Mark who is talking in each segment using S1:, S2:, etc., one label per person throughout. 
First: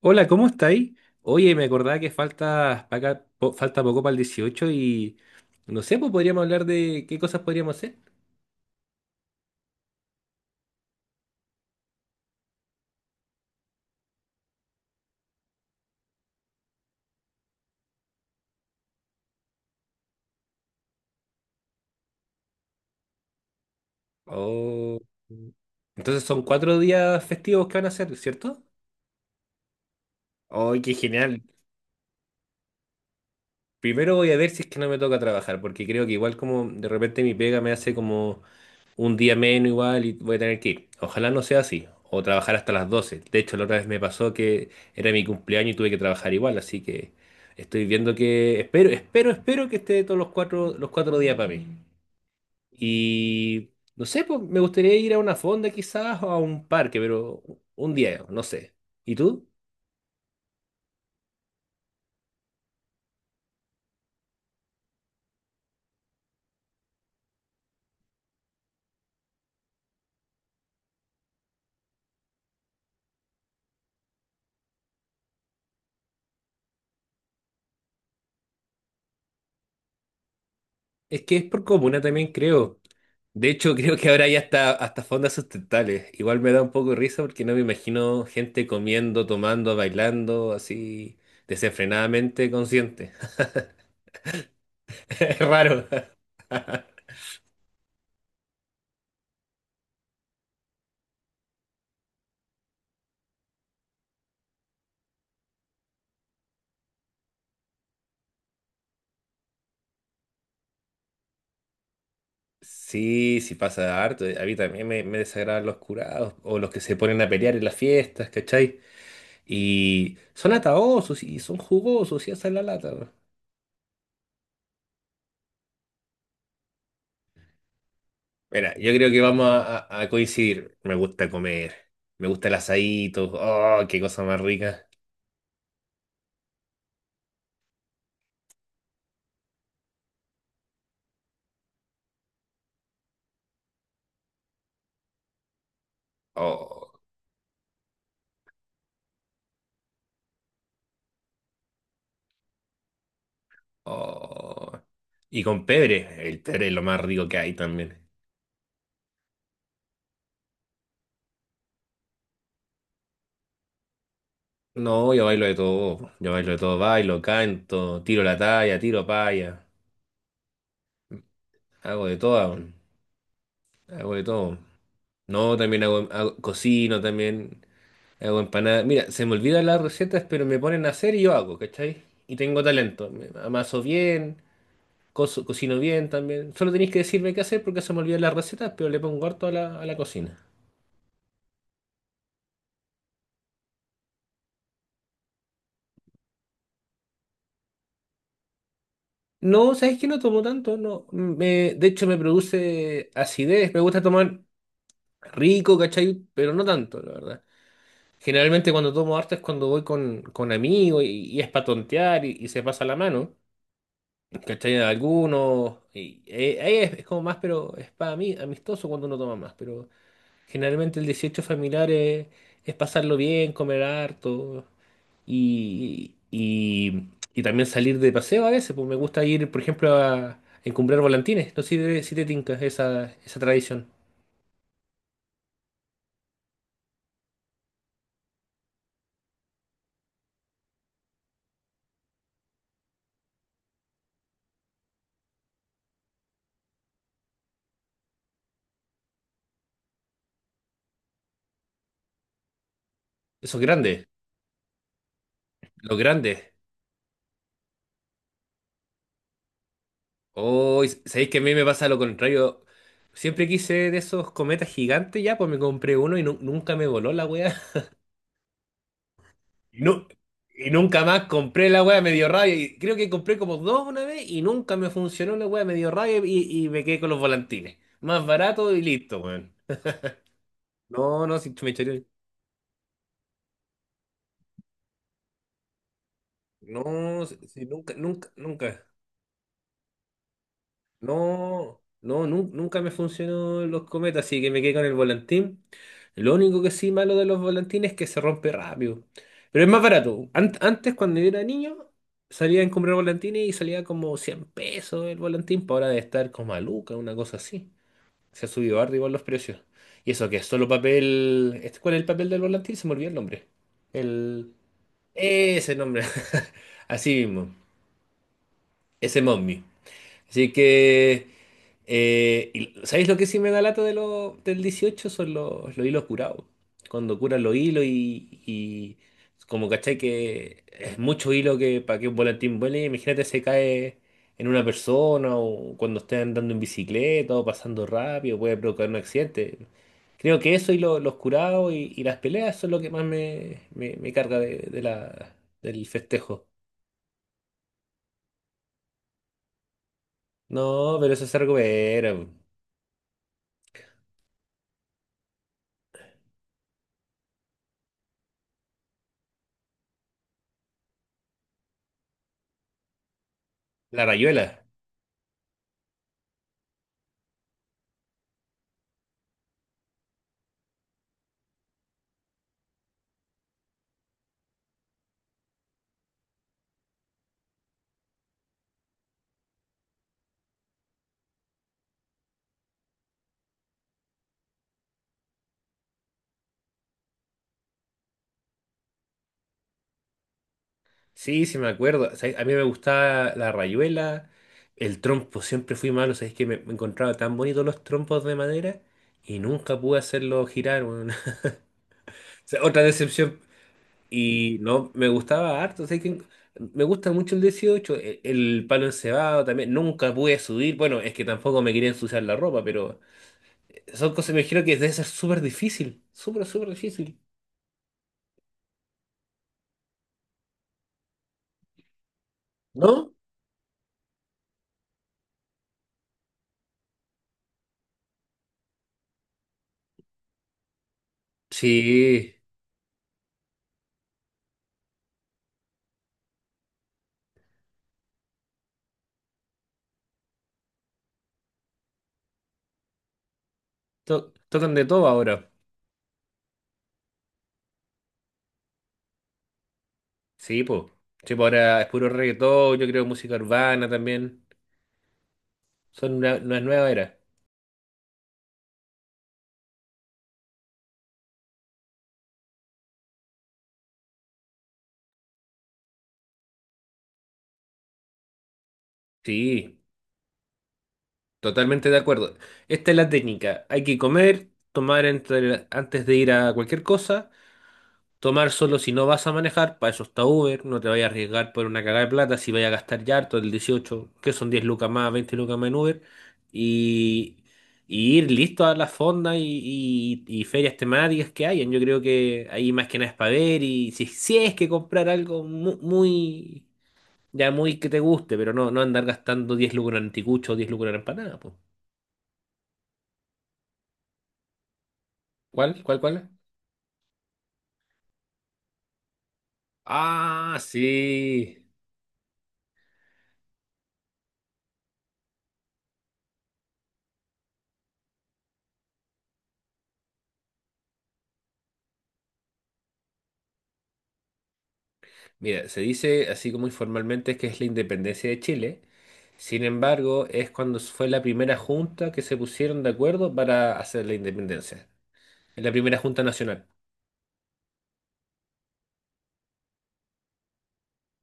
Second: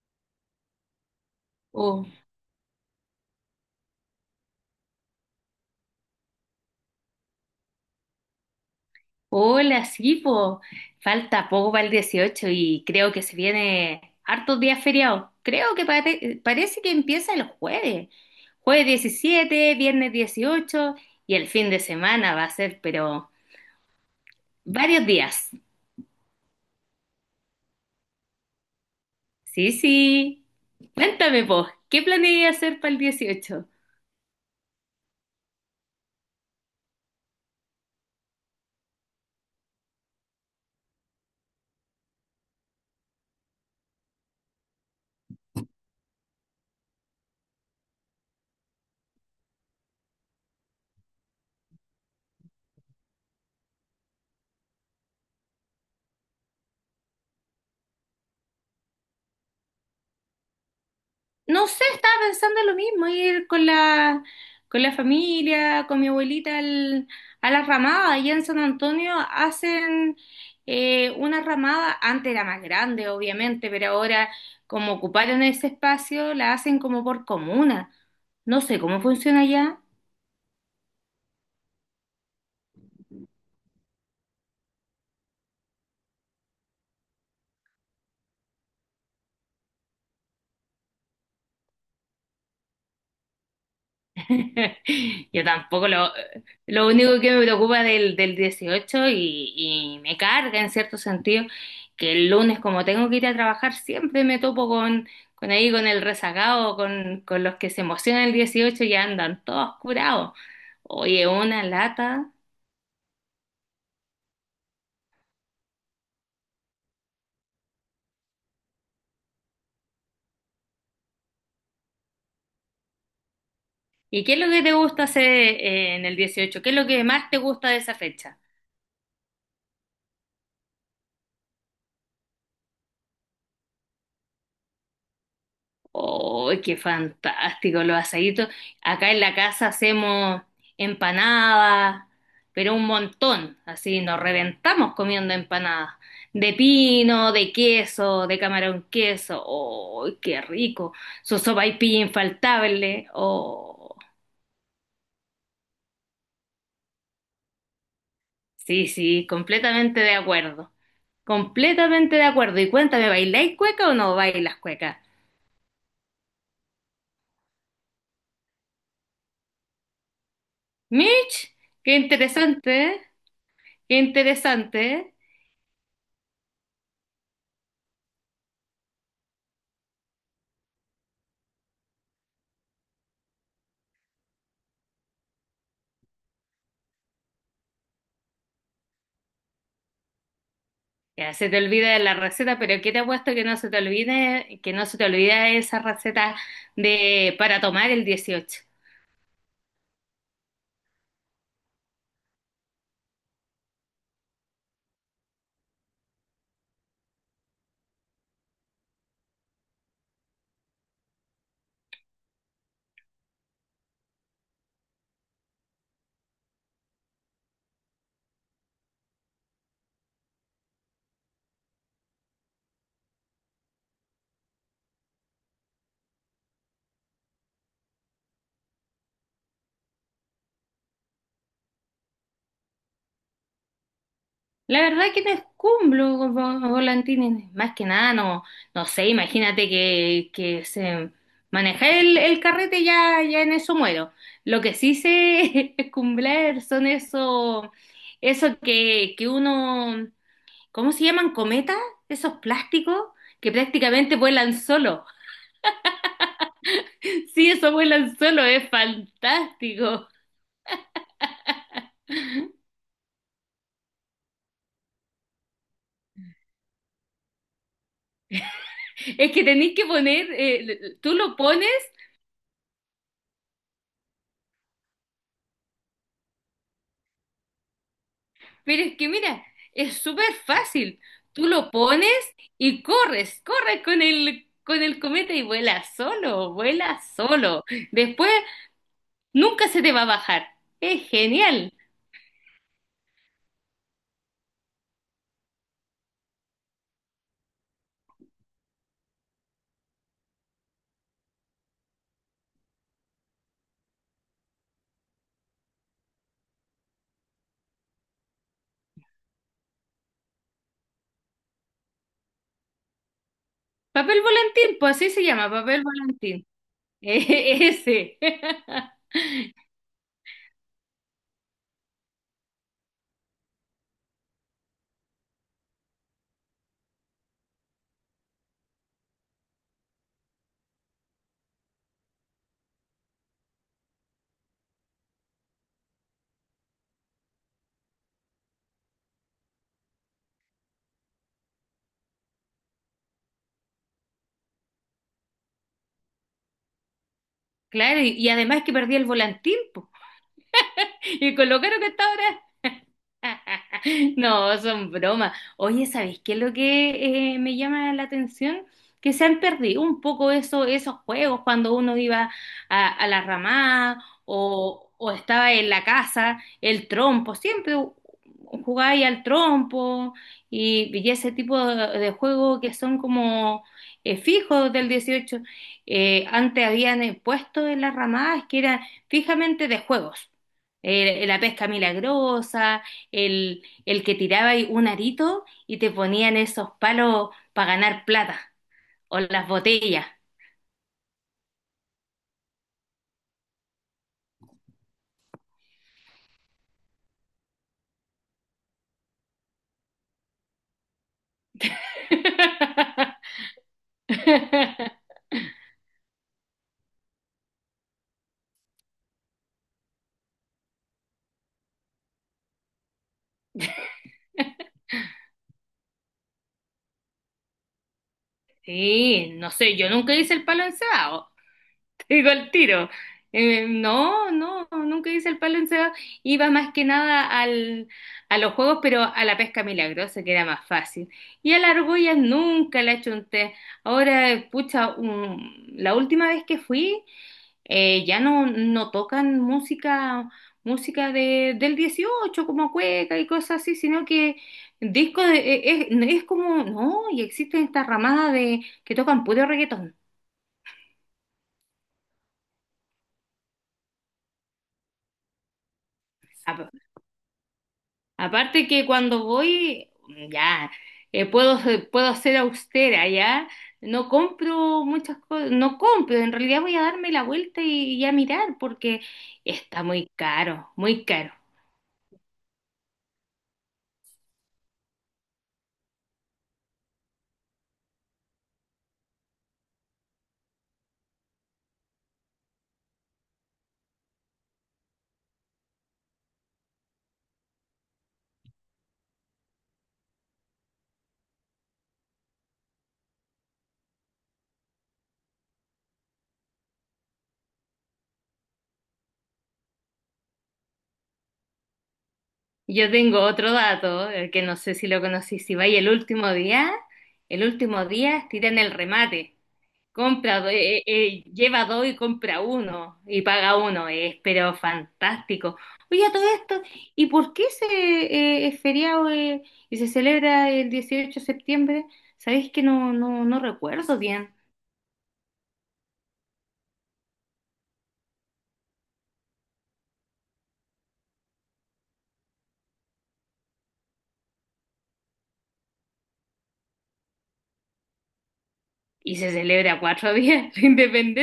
S1: Hola, ¿cómo estáis? Oye, me acordaba
S2: Oh,
S1: que falta, pa' acá- po- falta poco para el 18 y no sé, pues podríamos hablar de qué cosas podríamos hacer.
S2: hola, sí, po. Falta poco para el 18 y creo que se viene hartos días feriados. Creo que parece que empieza el jueves. Jueves 17, viernes 18 y el fin de semana va a ser, pero
S1: Oh,
S2: varios días.
S1: entonces son cuatro días festivos que van a hacer, ¿cierto?
S2: Sí, sí.
S1: ¡Ay, qué genial!
S2: Cuéntame, po, ¿qué planeas hacer para el 18?
S1: Primero voy a ver si es que no me toca trabajar, porque creo que igual como de repente mi pega me hace como un día menos igual y voy a tener que ir. Ojalá no sea así. O trabajar hasta las 12. De hecho, la otra vez me pasó que era mi cumpleaños y tuve que trabajar igual. Así que estoy viendo que. Espero que esté todos los cuatro días para mí. Y. No sé, pues me gustaría ir a una fonda quizás o a un parque, pero un día, no sé. ¿Y tú?
S2: No sé, estaba pensando lo mismo, ir con con la familia, con mi a la ramada. Allá en San Antonio hacen una ramada, antes era más grande, obviamente, pero ahora como ocuparon ese espacio, la hacen como por comuna. No sé cómo funciona allá.
S1: Es que es por comuna también, creo. De hecho, creo que ahora ya está hasta fondas sustentables. Igual me da un poco de risa porque no me imagino gente comiendo, tomando, bailando, así desenfrenadamente consciente. Es
S2: Yo
S1: raro.
S2: tampoco lo, lo único que me preocupa del 18 y me carga en cierto sentido que el lunes como tengo que ir a trabajar siempre me topo con ahí con el rezagado, con los que se emocionan el 18 y ya andan todos curados. Oye, una lata.
S1: Sí, sí pasa harto. A mí también me desagradan los curados o los que se ponen a pelear en las fiestas, ¿cachai? Y son ataosos y son jugosos y hacen la lata, ¿no?
S2: ¿Y qué es lo que te gusta hacer en el dieciocho? ¿Qué es lo que más te gusta de esa fecha?
S1: Mira, yo creo que vamos a coincidir. Me gusta comer, me gusta el asadito, oh, qué cosa más rica.
S2: ¡Oh, qué fantástico! Los asaditos. Acá en la casa hacemos empanadas, pero un montón. Así nos reventamos comiendo empanadas. De
S1: Oh.
S2: pino, de queso, de camarón queso. ¡Oh, qué rico! Su sopaipilla infaltable. ¡Oh!
S1: Oh. Y con pebre, el pebre es lo más rico que hay también.
S2: Sí, sí, completamente de acuerdo. Completamente de acuerdo. Y cuéntame, ¿bailáis cueca o no bailas cueca?
S1: No, yo bailo de todo, yo bailo de todo, bailo, canto, tiro la talla, tiro paya,
S2: Mitch, qué
S1: hago de todo, weón,
S2: interesante, ¿eh? Qué
S1: hago de todo.
S2: interesante, ¿eh?
S1: No, también cocino, también hago empanadas. Mira, se me olvidan las recetas, pero me ponen a hacer y yo hago, ¿cachai? Y tengo talento, me amaso bien, cocino bien también. Solo tenéis que decirme qué hacer porque se me olvidan las recetas, pero le pongo harto a la cocina.
S2: Ya, se te olvida la receta, pero ¿qué te ha puesto que no se te olvide, que no se te olvida esa receta de para tomar el 18?
S1: No, ¿sabes que no tomo tanto? No. Me, de hecho, me produce acidez. Me gusta tomar rico, ¿cachai? Pero no tanto, la verdad. Generalmente cuando tomo harto es cuando voy con amigos y es para tontear y se pasa la mano, ¿cachai? A algunos. Y, ahí es como más, pero es para mí amistoso cuando uno toma más. Pero generalmente el 18 familiar es pasarlo bien, comer harto y, y, y también salir de paseo a veces, pues me gusta ir, por ejemplo, a encumbrar volantines. No sé si te tinca esa tradición.
S2: La verdad que no es cumplo, con volantines, más que nada, no, no sé, imagínate que se maneja el carrete ya, ya en eso muero. Lo que sí sé es cumplir son esos, eso que uno, ¿cómo se llaman? ¿Cometas? Esos plásticos que
S1: Esos grandes,
S2: prácticamente vuelan solo.
S1: los grandes.
S2: Sí, eso vuelan solo, es fantástico.
S1: Oh, sabéis que a mí me pasa lo contrario. Siempre quise de esos cometas gigantes ya, pues me compré uno y nunca me voló la wea.
S2: Es que tenéis
S1: Y,
S2: que
S1: nu-
S2: poner,
S1: y nunca
S2: tú
S1: más
S2: lo
S1: compré la
S2: pones,
S1: wea, me dio rabia. Y creo que compré como dos una vez y nunca me funcionó la wea, me dio rabia y me quedé con los volantines. Más barato y
S2: pero es que
S1: listo,
S2: mira,
S1: weón.
S2: es súper fácil.
S1: No, no,
S2: Tú
S1: si me
S2: lo
S1: echaría.
S2: pones y corres, corres con con el cometa y vuela solo, vuela
S1: No, si
S2: solo.
S1: nunca,
S2: Después
S1: nunca, nunca.
S2: nunca se te va a bajar. Es genial.
S1: No, no, nunca me funcionó los cometas, así que me quedé con el volantín. Lo único que sí malo de los volantines es que se rompe rápido. Pero es más barato. Antes, cuando yo era niño, salía a comprar volantines y salía como 100 pesos el volantín, para ahora de estar como a lucas, una cosa así. Se ha subido arriba los precios. Y eso que es solo papel. ¿Cuál es el papel del volantín? Se me olvidó el nombre.
S2: Papel
S1: El.
S2: volantín, pues así se llama,
S1: Ese
S2: papel
S1: nombre.
S2: volantín.
S1: Así mismo.
S2: ese.
S1: Ese mommy. Así que, y- ¿sabéis lo que sí me da lata de del 18? Son los hilos curados. Cuando curan los hilos y como cachai que es mucho hilo que para que un volantín vuele, imagínate se cae en una persona o cuando esté andando en bicicleta o pasando rápido, puede provocar un accidente. Creo que eso y los curados y las peleas son lo que más me carga del festejo.
S2: Claro, y además que perdí el volantín, pues.
S1: No, pero eso es
S2: Y con
S1: algo
S2: lo caro que está
S1: era
S2: ahora. No, son bromas. Oye, ¿sabes qué es lo que me llama la atención? Que se han perdido un poco eso, esos juegos cuando uno iba a la ramada
S1: la rayuela.
S2: o estaba en la casa, el trompo, siempre jugaba ahí al trompo y ese tipo de juegos que son como fijos del 18. Antes habían puesto en las ramadas que eran fijamente de juegos. La pesca milagrosa el que tiraba ahí un arito y te ponían esos palos para ganar plata o las botellas.
S1: Sí, sí me acuerdo. O sea, a mí me gustaba la rayuela, el trompo, siempre fui malo, sabéis que me encontraba tan bonitos los trompos de madera y nunca pude hacerlo girar, weón. O sea, otra decepción. Y no, me gustaba harto, sabéis que me gusta mucho el 18 el palo encebado también, nunca pude subir, bueno, es que tampoco me quería ensuciar la ropa, pero son cosas, me imagino que debe ser súper difícil, súper, súper difícil,
S2: Sí, no sé, yo nunca hice el palo encebado, te digo el tiro.
S1: ¿no?
S2: No, no, nunca hice el palo encebado. Iba más que nada a los juegos, pero a la pesca milagrosa, que era más fácil. Y a la argolla
S1: Sí,
S2: nunca la chunté. Ahora, pucha, la última vez que fui ya no, no tocan música, música del 18 como cueca y cosas así, sino que
S1: tocan de todo ahora.
S2: es como, no, y existen esta ramada de que tocan puro reggaetón.
S1: Sí, pues. Sí, po, ahora es puro reggaetón, yo creo música urbana también. Son una
S2: A-
S1: nueva era.
S2: Aparte que cuando voy, mm, ya, puedo, puedo ser austera, ya, no compro muchas cosas, no compro, en realidad voy a darme la vuelta y a mirar porque
S1: Sí,
S2: está muy caro, muy caro.
S1: totalmente de acuerdo. Esta es la técnica. Hay que comer, tomar antes de ir a cualquier cosa. Tomar solo si no vas a manejar, para eso está Uber, no te vayas a arriesgar por una cagada de plata, si vayas a gastar ya harto el 18 que son 10 lucas más, 20 lucas más en Uber, y, y ir listo a las fondas y, y ferias temáticas que hayan. Yo creo que ahí más que nada es para ver, y si, si es que comprar algo muy, ya muy que te guste, pero no, no andar gastando 10 lucas en anticucho o 10 lucas en empanada, pues.
S2: Yo tengo otro dato, que no sé si lo conocí, si vais
S1: ¿Cuál? ¿Cuál? ¿Cuál?
S2: el último día tiran el remate, compra,
S1: Ah, sí.
S2: lleva dos y compra uno, y paga uno, es pero fantástico. Oye, a todo esto, ¿y por qué se es feriado y se celebra el 18 de septiembre? Sabéis que no, no, no recuerdo bien.
S1: Mira, se dice así como informalmente que es la independencia de Chile. Sin embargo, es cuando fue la primera junta que se pusieron de acuerdo para hacer la independencia. Es la primera junta nacional.
S2: Y se celebra cuatro días la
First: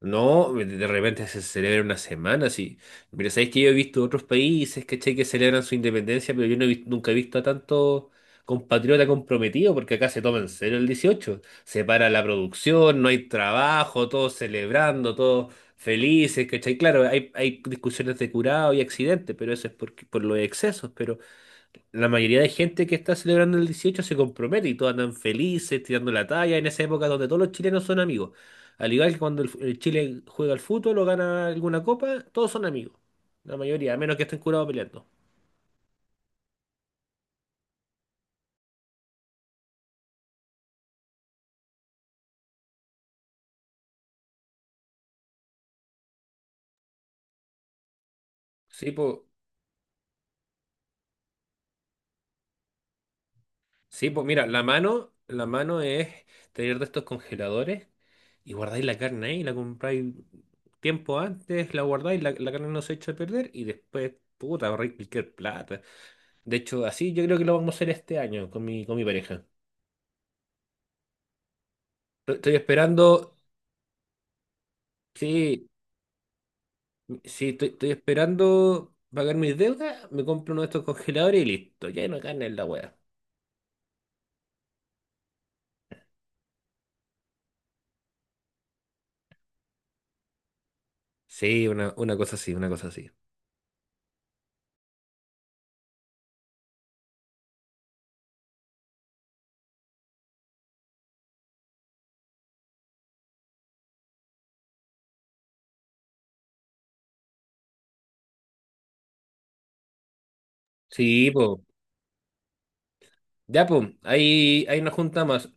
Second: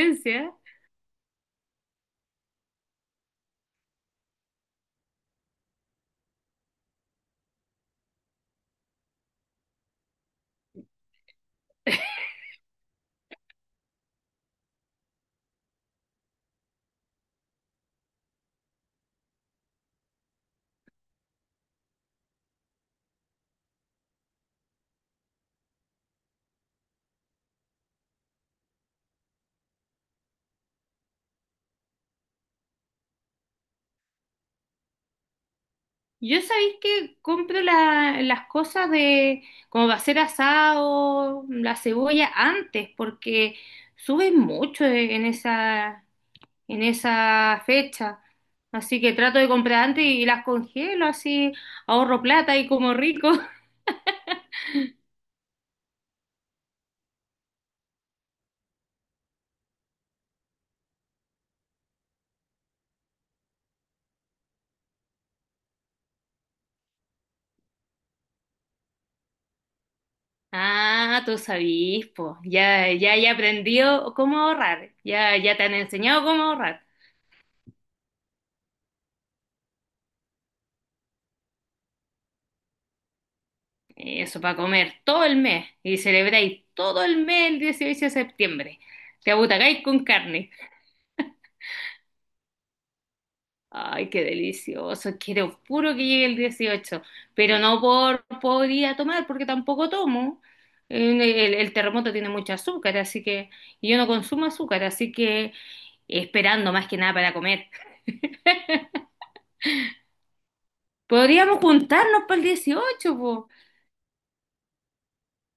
S1: No, de repente se celebra una semana, sí. Pero sabéis que yo he visto otros países, ¿cachai? Que celebran su independencia, pero yo no he nunca he visto a tanto compatriota comprometido, porque acá se toma en serio el 18. Se para la producción, no hay trabajo, todos celebrando, todos felices, ¿cachai? Claro, hay discusiones de curado y accidentes, pero eso es por los excesos, pero la mayoría de gente que está celebrando el 18 se compromete y todos andan felices, tirando la talla en esa época donde todos los chilenos son amigos. Al igual que cuando el Chile juega al fútbol o gana alguna copa, todos son amigos. La mayoría, a menos que estén curados peleando.
S2: Yo sabéis que compro las cosas de como va a ser asado, la cebolla antes, porque suben mucho en esa fecha.
S1: Sí,
S2: Así que
S1: pues,
S2: trato de comprar antes y las congelo, así ahorro plata y como rico.
S1: sí, po, mira, la mano es tener de estos congeladores y guardáis la carne ahí, la compráis tiempo antes, la guardáis, la carne no se echa a perder y después, puta, ahorráis cualquier plata. De hecho, así yo creo que lo vamos a hacer este año con mi pareja.
S2: Ah, tú sabís,
S1: Estoy
S2: po.
S1: estoy
S2: Ya, ya, ya
S1: esperando,
S2: aprendió cómo ahorrar. Ya, ya te
S1: sí,
S2: han enseñado cómo ahorrar.
S1: sí, estoy esperando pagar mis deudas, me compro uno de estos congeladores y listo, ya no carne en la wea.
S2: Eso para comer todo el mes y celebráis todo el mes el 18 de septiembre. Te abutacáis con carne.
S1: Sí, una cosa así, una cosa así.
S2: Ay, qué delicioso. Quiero puro que llegue el 18 pero no por podría tomar porque tampoco tomo. El terremoto tiene mucho azúcar, así que y yo no consumo azúcar, así que esperando más que nada para comer.
S1: Sí, po,
S2: Podríamos juntarnos para el 18 po.
S1: ya po, ahí nos juntamos.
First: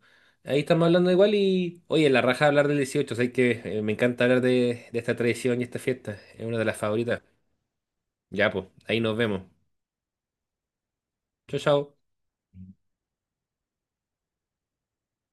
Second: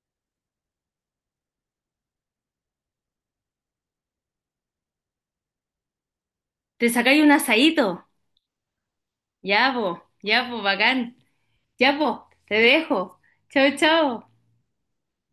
S1: Ahí estamos hablando igual y, oye, la raja hablar del 18, sé que me encanta hablar de esta tradición y esta fiesta, es una de las
S2: Te sacáis
S1: favoritas.
S2: un asadito.
S1: Ya po, ahí nos vemos.
S2: Ya, po. Ya, po, bacán.
S1: Chao, chao.
S2: Ya, po, te dejo. Chao, chao.